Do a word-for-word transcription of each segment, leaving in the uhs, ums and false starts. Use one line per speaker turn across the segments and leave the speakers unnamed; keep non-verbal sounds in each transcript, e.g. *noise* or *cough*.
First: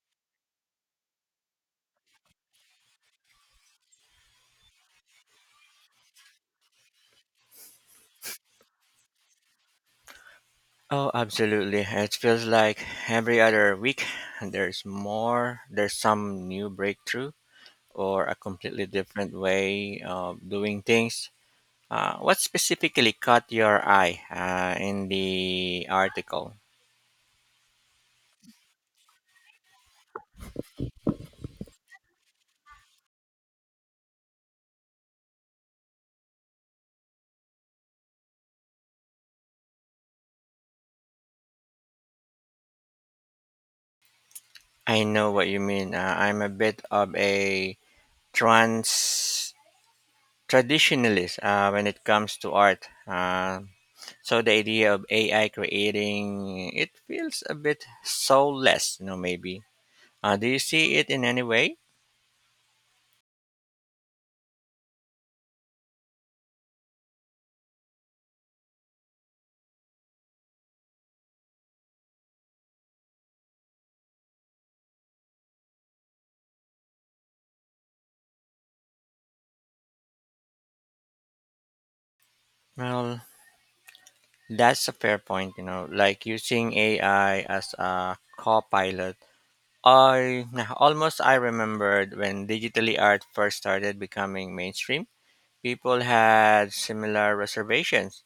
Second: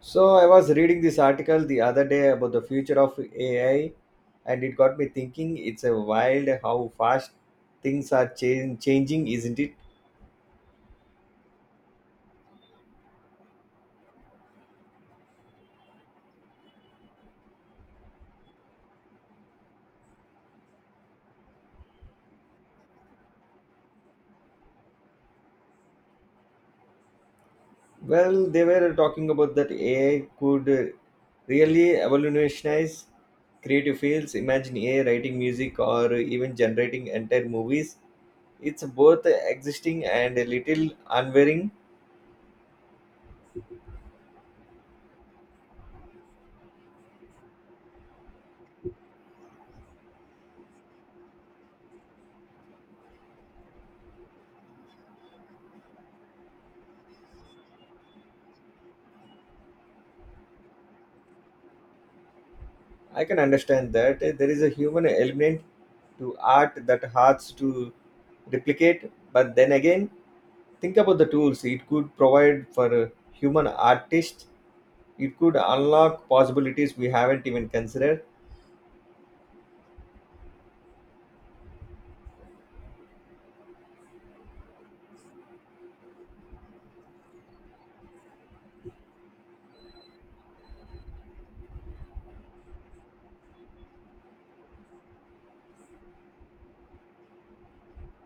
So I was reading this article the other day about the future of A I, and it got me thinking. It's a wild how fast things are change, changing, isn't it?
Oh, absolutely. It feels like every other week there's more, there's some new breakthrough or a completely different way of doing things. Uh, what specifically caught your eye uh, in the article?
Well, they were talking about that A I could uh, really revolutionize creative fields. Imagine A I writing music or even generating entire movies. It's both existing and a little unwearing.
I know what you mean. Uh, I'm a bit of a trans traditionalist uh, when it comes to art. Uh, so the idea of A I creating it feels a bit soulless, you know, maybe. Uh, do you see it in any way?
I can understand that eh, there is a human element to art that hard to replicate, but then again, think about the tools it could provide for a human artist. It could unlock possibilities we haven't even considered.
Well, that's a fair point, you know, like using A I as a co-pilot. I nah, almost I remembered when digitally art first started becoming mainstream, people had similar reservations.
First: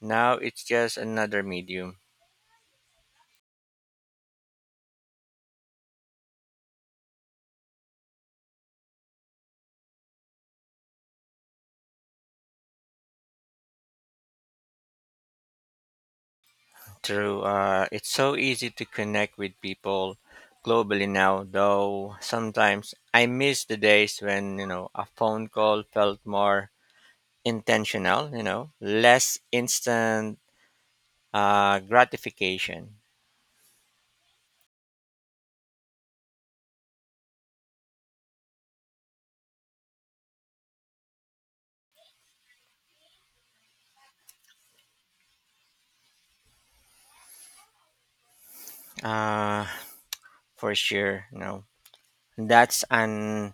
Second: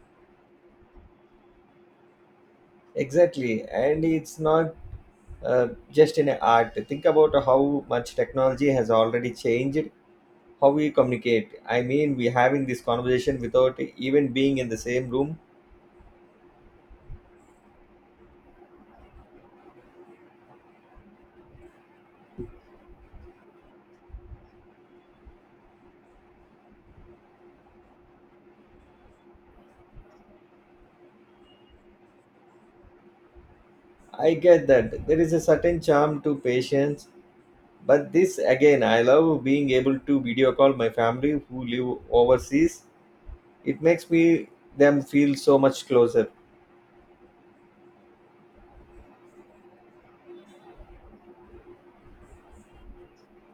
Now it's just another medium.
Exactly, and it's not uh, just in art. Think about how much technology has already changed how we communicate. I mean, we're having this conversation without even being in the same room.
True, uh, it's so easy to connect with people globally now, though sometimes I miss the days when, you know, a phone call felt more intentional, you know, less instant uh, gratification.
I get that there is a certain charm to patience. But this again, I love being able to video call my family who live overseas. It makes me them feel so much closer.
Uh, for sure, you know, that's an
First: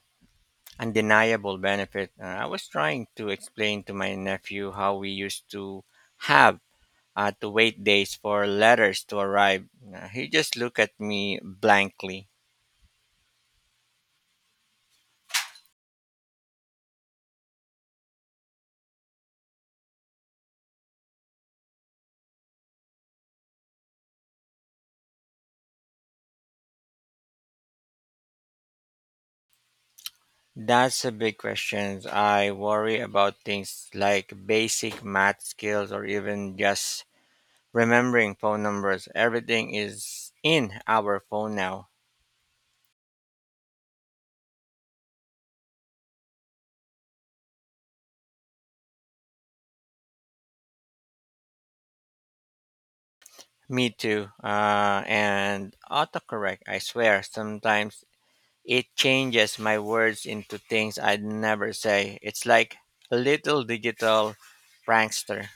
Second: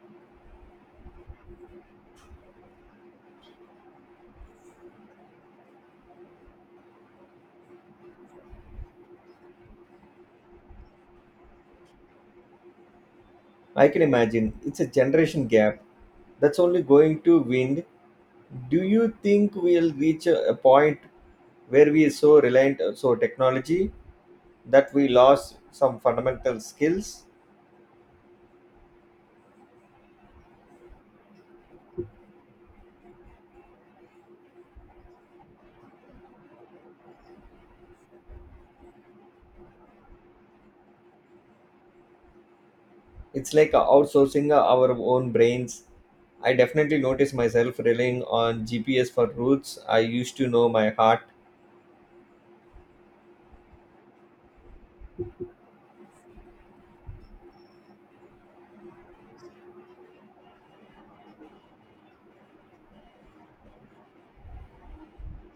undeniable benefit. Uh, I was trying to explain to my nephew how we used to have uh, to wait days for letters to arrive. Uh, he just looked at me blankly.
I can imagine it's a generation gap that's only going to wind. Do you think we'll reach a a point where we are so reliant on so technology that we lost some fundamental skills?
That's a big question. I worry about things like basic math skills or even just remembering phone numbers. Everything is in our phone now.
It's like outsourcing our own brains. I definitely notice myself relying on G P S for routes I used to know my heart.
Me too. Uh, and autocorrect, I swear, sometimes it changes my words into things I'd never say. It's like a little digital prankster.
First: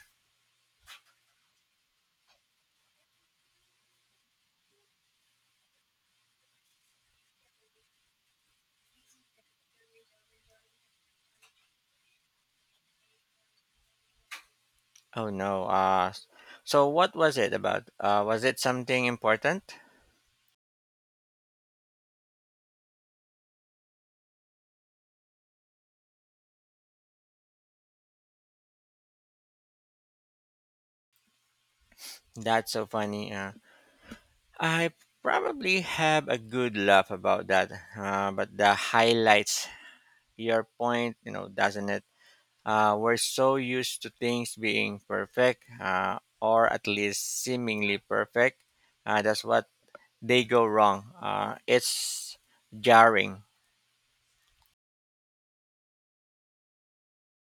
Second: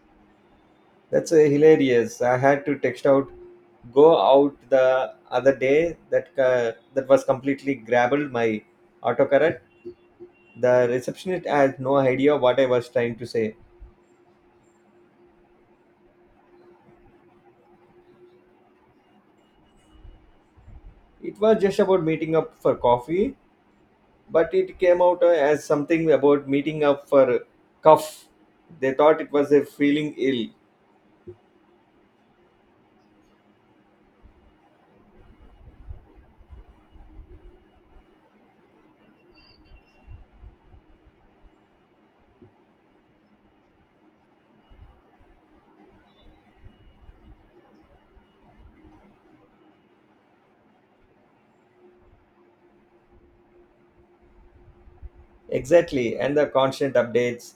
That's uh, hilarious. I had to text out go out the other day that uh, that was completely grabbed my autocorrect. The receptionist had no idea what I was trying to say.
Oh no. Uh, so what was it about? Uh, was it something important?
It was just about meeting up for coffee, but it came out uh, as something about meeting up for cough. They thought it was a feeling ill.
That's so funny. Uh, I probably have a good laugh about that. Uh, but the highlights your point, you know, doesn't it? Uh, we're so used to things being perfect, uh, or at least seemingly perfect. Uh, that's what they go wrong. Uh, it's jarring.
Exactly, and the constant updates.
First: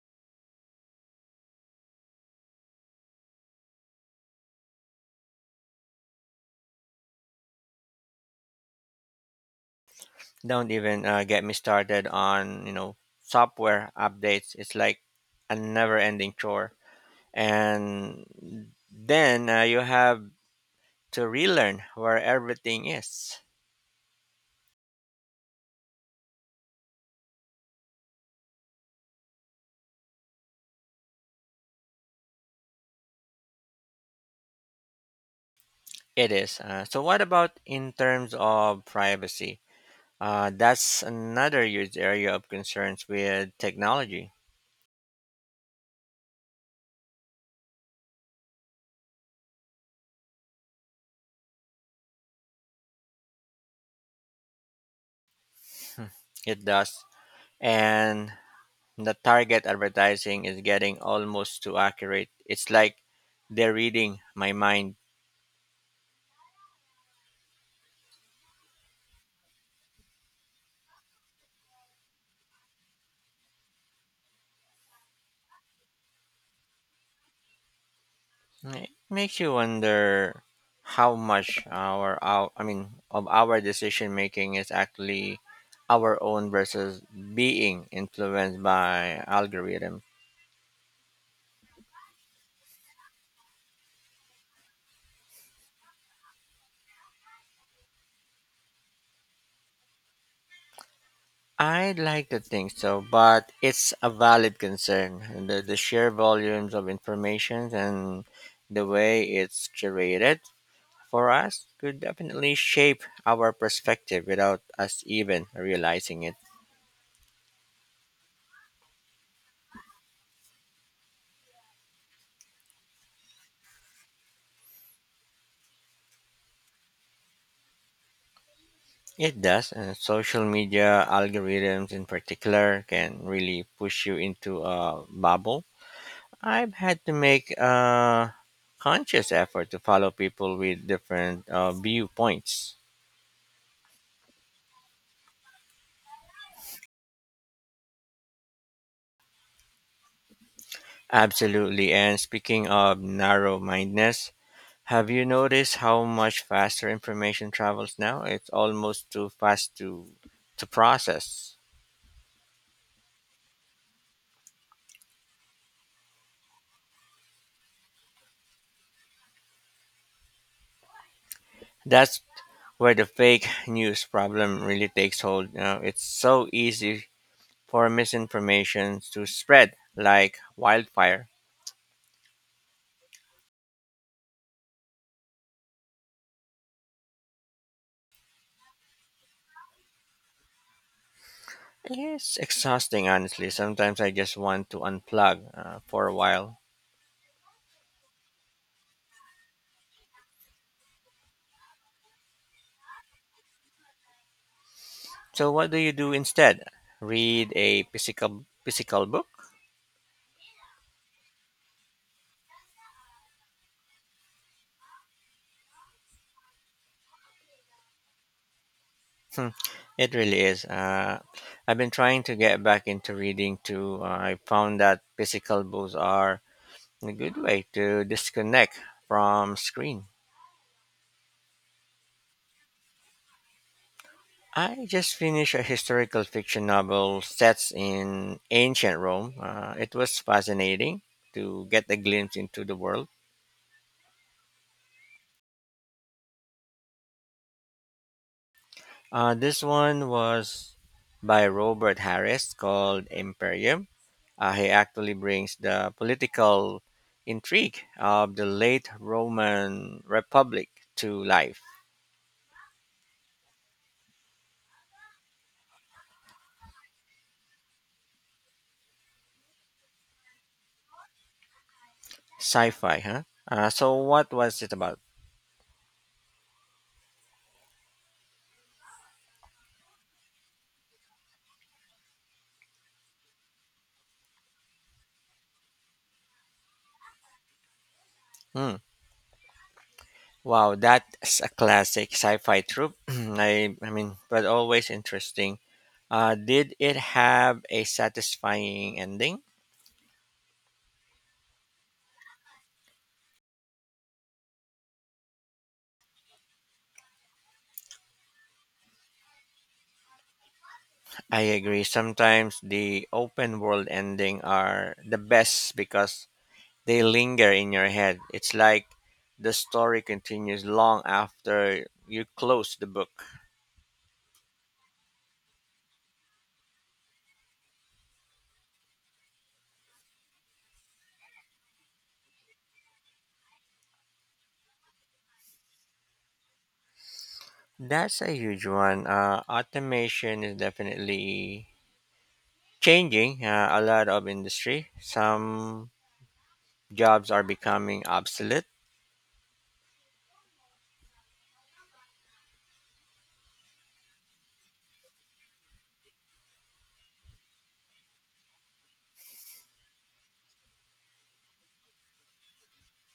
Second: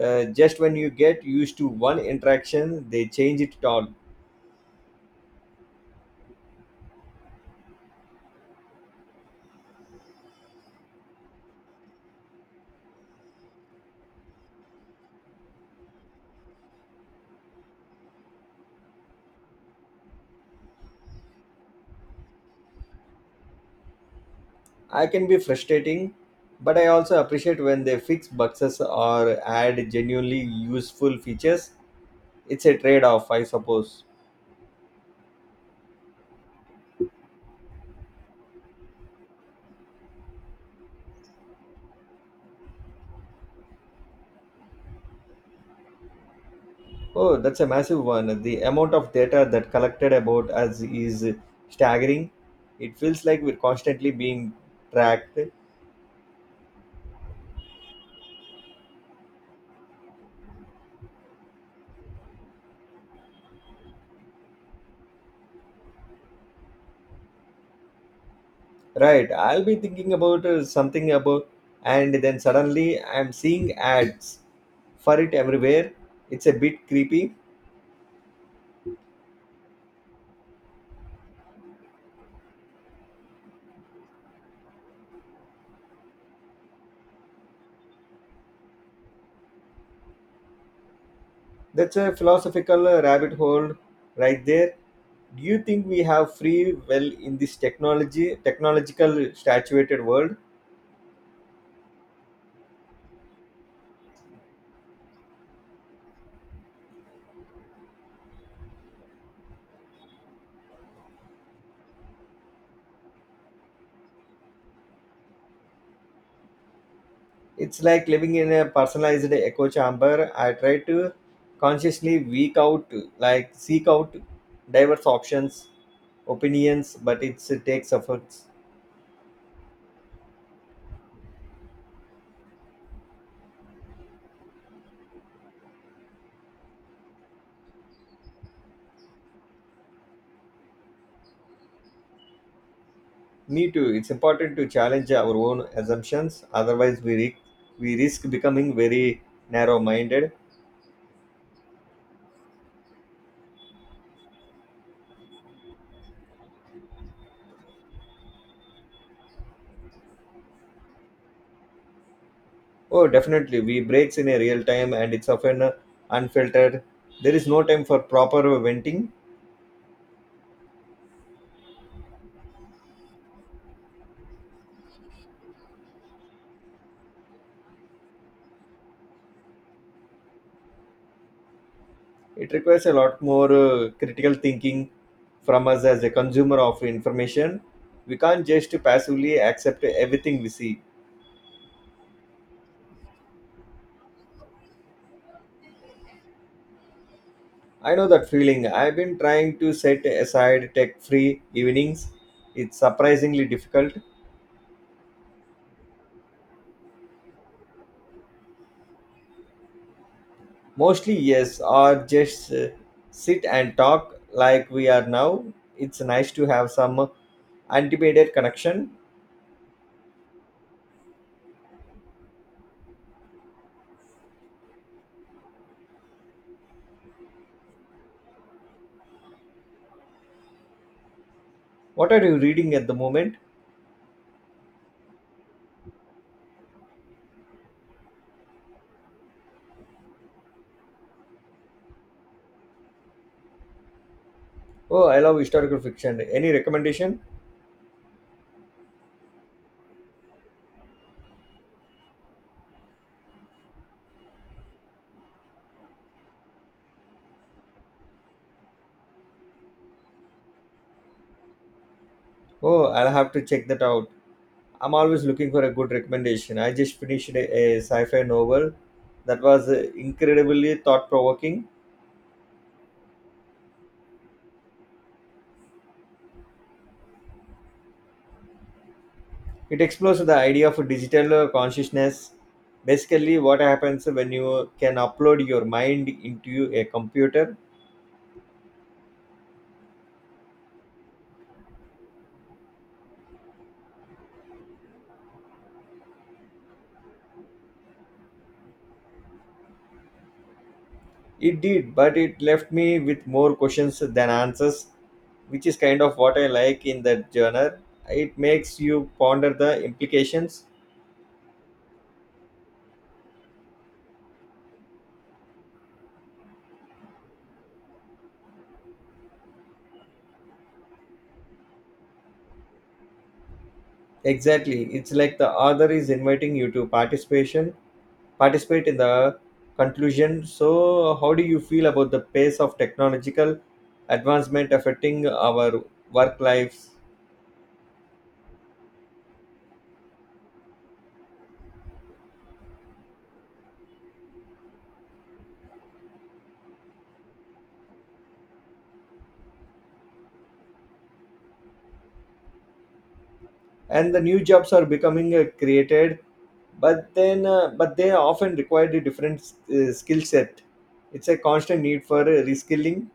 Uh, just when you get used to one interaction, they change it all.
Don't even uh, get me started on, you know, software updates. It's like a never-ending chore. And then uh, you have to relearn where everything is.
I can be frustrating, but I also appreciate when they fix bugs or add genuinely useful features. It's a trade off, I suppose.
It is. Uh, so, what about in terms of privacy? Uh, that's another huge area of concerns with technology.
Oh, that's a massive one. The amount of data that collected about us is staggering. It feels like we're constantly being tracked.
It does. And the target advertising is getting almost too accurate. It's like they're reading my mind.
Right, I'll be thinking about uh, something about, and then suddenly I'm seeing ads for it everywhere. It's a bit creepy.
It makes you wonder how much our, our I mean of our decision making is actually our own versus being influenced by algorithms.
That's a philosophical rabbit hole right there. Do you think we have free will in this technology technological saturated world?
I'd like to think so, but it's a valid concern. The, the sheer volumes of information and the way it's curated for us could definitely shape our perspective without us even realizing it.
It's like living in a personalized echo chamber. I try to consciously week out like seek out diverse options, opinions, but it's, it takes efforts.
It does, and social media algorithms in particular can really push you into a bubble. I've had to make a conscious effort to follow people with different uh, viewpoints.
Me too. It's important to challenge our own assumptions. Otherwise, we, risk we risk becoming very narrow-minded.
Absolutely. And speaking of narrow mindedness, have you noticed how much faster information travels now? It's almost too fast to, to process.
Oh, definitely. We breaks in a real time and it's often uh, unfiltered. There is no time for proper uh, venting.
That's where the fake news problem really takes hold. You know, it's so easy for misinformation to spread like wildfire.
It requires a lot more uh, critical thinking from us as a consumer of information. We can't just passively accept everything we see.
It's exhausting, honestly. Sometimes I just want to unplug uh, for a while.
I know that feeling. I've been trying to set aside tech free evenings. It's surprisingly difficult.
So, what do you do instead? Read a physical physical book?
Mostly, yes, or just uh, sit and talk like we are now. It's nice to have some uh, unlimited connection.
Hmm, it really is. Uh, I've been trying to get back into reading too. Uh, I found that physical books are a good way to disconnect from screen.
What are you reading at the moment?
I just finished a historical fiction novel set in ancient Rome. Uh, it was fascinating to get a glimpse into the world.
Oh, I love historical fiction. Any recommendation?
Uh, this one was by Robert Harris called Imperium. Uh, he actually brings the political intrigue of the late Roman Republic to life.
Oh, I'll have to check that out. I'm always looking for a good recommendation. I just finished a, a sci-fi novel that was uh, incredibly thought-provoking.
Sci-fi, huh? Uh, so what was it about?
It explores the idea of digital uh, consciousness. Basically, what happens when you can upload your mind into a computer.
Hmm. Wow, that's a classic sci-fi trope. *clears throat* I, I mean, but always interesting. Uh, did it have a satisfying ending?
It did, but it left me with more questions than answers, which is kind of what I like in that genre. It makes you ponder the implications.
I agree. Sometimes the open world ending are the best because they linger in your head. It's like the story continues long after you close the book.
Exactly. It's like the author is inviting you to participation, participate in the conclusion. So, how do you feel about the pace of technological advancement affecting our work lives?
That's a huge one. Uh, automation is definitely changing uh, a lot of industry. Some jobs are becoming obsolete.
And the new jobs are becoming uh, created, but then uh, but they often require a different uh, skill set. It's a constant need for uh, reskilling.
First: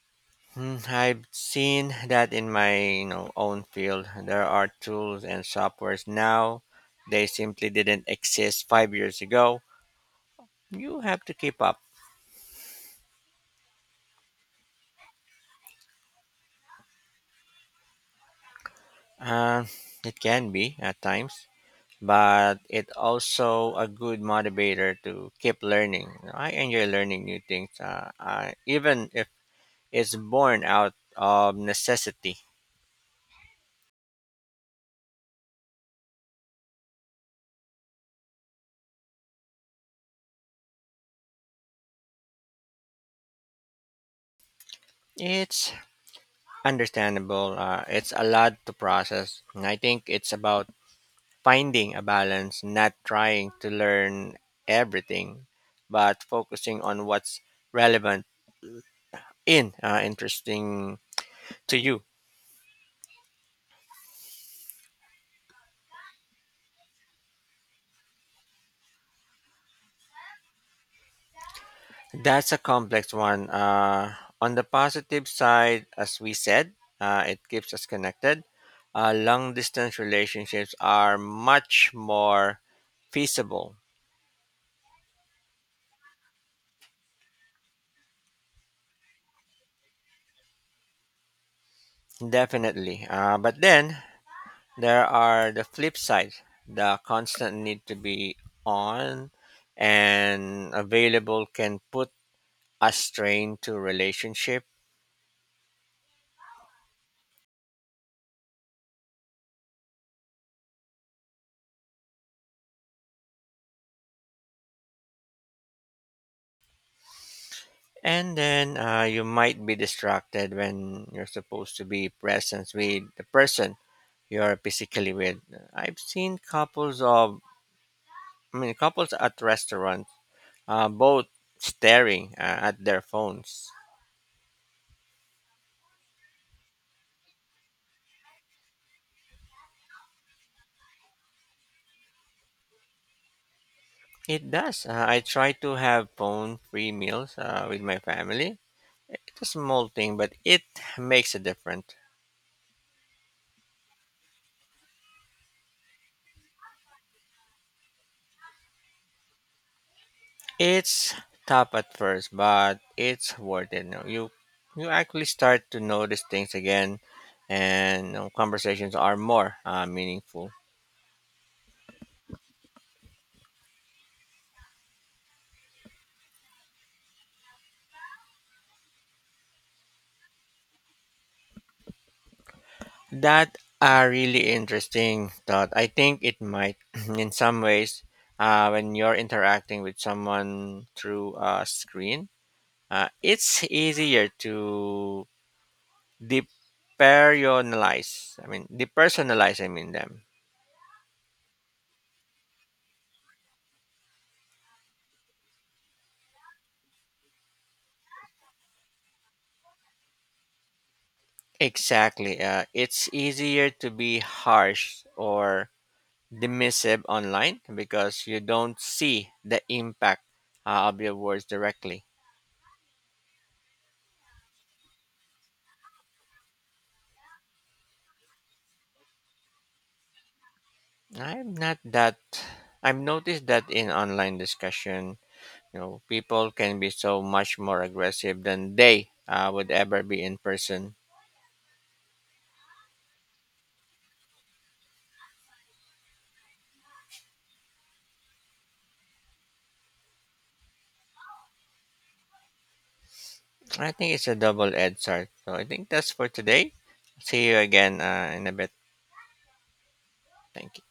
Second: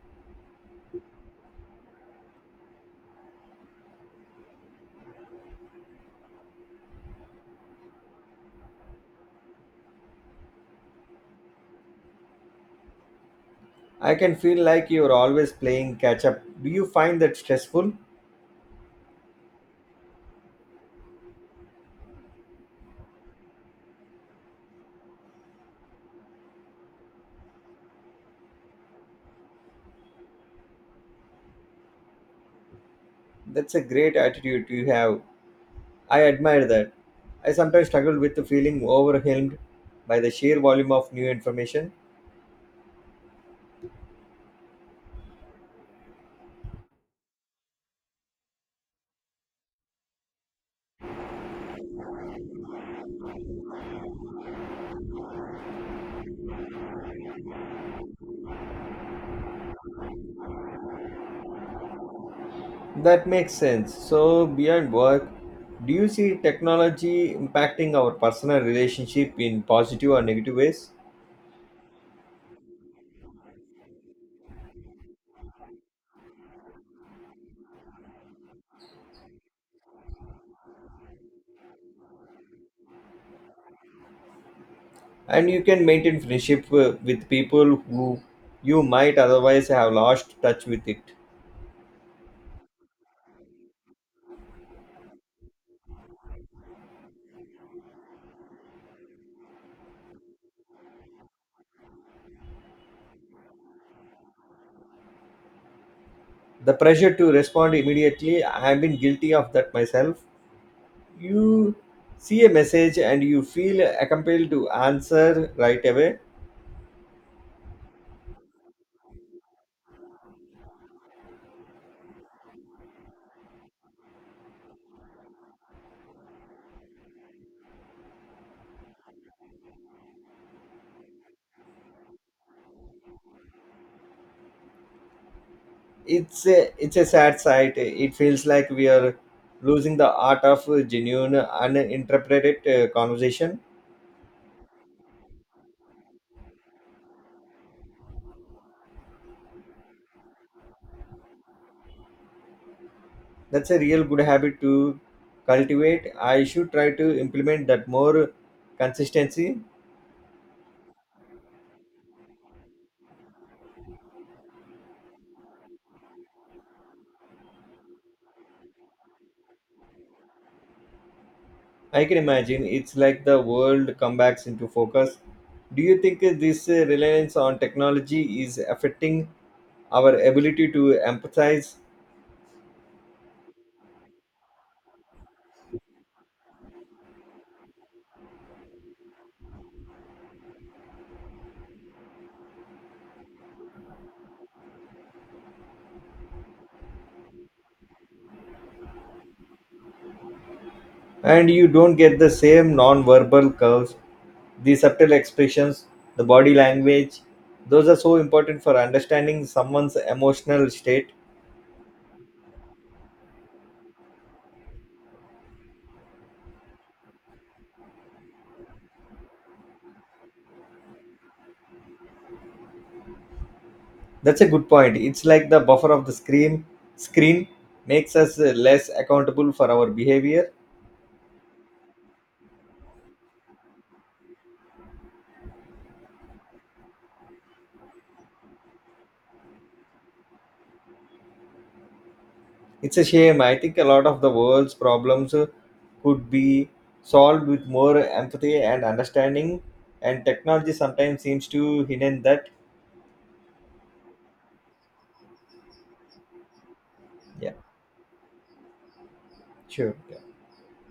Mm, I've seen that in my, you know, own field. There are tools and softwares now. They simply didn't exist five years ago. You have to keep up.
I can feel like you're always playing catch up. Do you find that stressful?
Uh, it can be at times, but it also a good motivator to keep learning. I enjoy learning new things, uh, I, even if it's born out of necessity.
That's a great attitude you have. I admire that. I sometimes struggle with the feeling overwhelmed by the sheer volume of new information.
It's understandable. Uh, it's a lot to process, and I think it's about finding a balance, not trying to learn everything, but focusing on what's relevant in uh, interesting to you.
That makes sense. So beyond work, do you see technology impacting our personal relationship in positive or negative ways?
That's a complex one. Uh, on the positive side, as we said, uh, it keeps us connected. Uh, long distance relationships are much more feasible,
And you can maintain friendship uh, with people who you might otherwise have lost touch with it.
definitely. Uh, but then there are the flip side, the constant need to be on and available can put a strain to relationship,
The pressure to respond immediately, I have been guilty of that myself. You see a message and you feel compelled to answer right away.
and then uh, you might be distracted when you're supposed to be present with the person you're basically with. uh, I've seen couples of, I mean, couples at restaurants, uh, both staring uh, at their phones.
It's a, it's a sad sight. It feels like we are losing the art of genuine uninterpreted uh, conversation.
It does. Uh, I try to have phone-free meals uh, with my family. It's a small thing, but it makes a difference.
That's a real good habit to cultivate. I should try to implement that more consistency.
It's tough at first, but it's worth it. You you you actually start to notice things again, and, you know, conversations are more uh, meaningful.
I can imagine it's like the world comebacks into focus. Do you think this uh, reliance on technology is affecting our ability to empathize?
That a really interesting thought. I think it might, *clears throat* in some ways, uh, when you're interacting with someone through a screen, uh, it's easier to depersonalize. I mean, depersonalize. I mean them
And you don't get the same non-verbal curves, the subtle expressions, the body language. Those are so important for understanding someone's emotional state.
exactly. Uh, it's easier to be harsh or dismissive online because you don't see the impact uh, of your words directly.
That's a good point. It's like the buffer of the screen. Screen makes us uh, less accountable for our behavior.
I'm not that. I've noticed that in online discussion, you know, people can be so much more aggressive than they uh, would ever be in person.
It's a shame. I think a lot of the world's problems uh, could be solved with more empathy and understanding, and technology sometimes seems to hidden that.
I think it's a double-edged sword. So I think that's for today. See
Yeah,
you again uh, in a bit.
sure.
Thank you.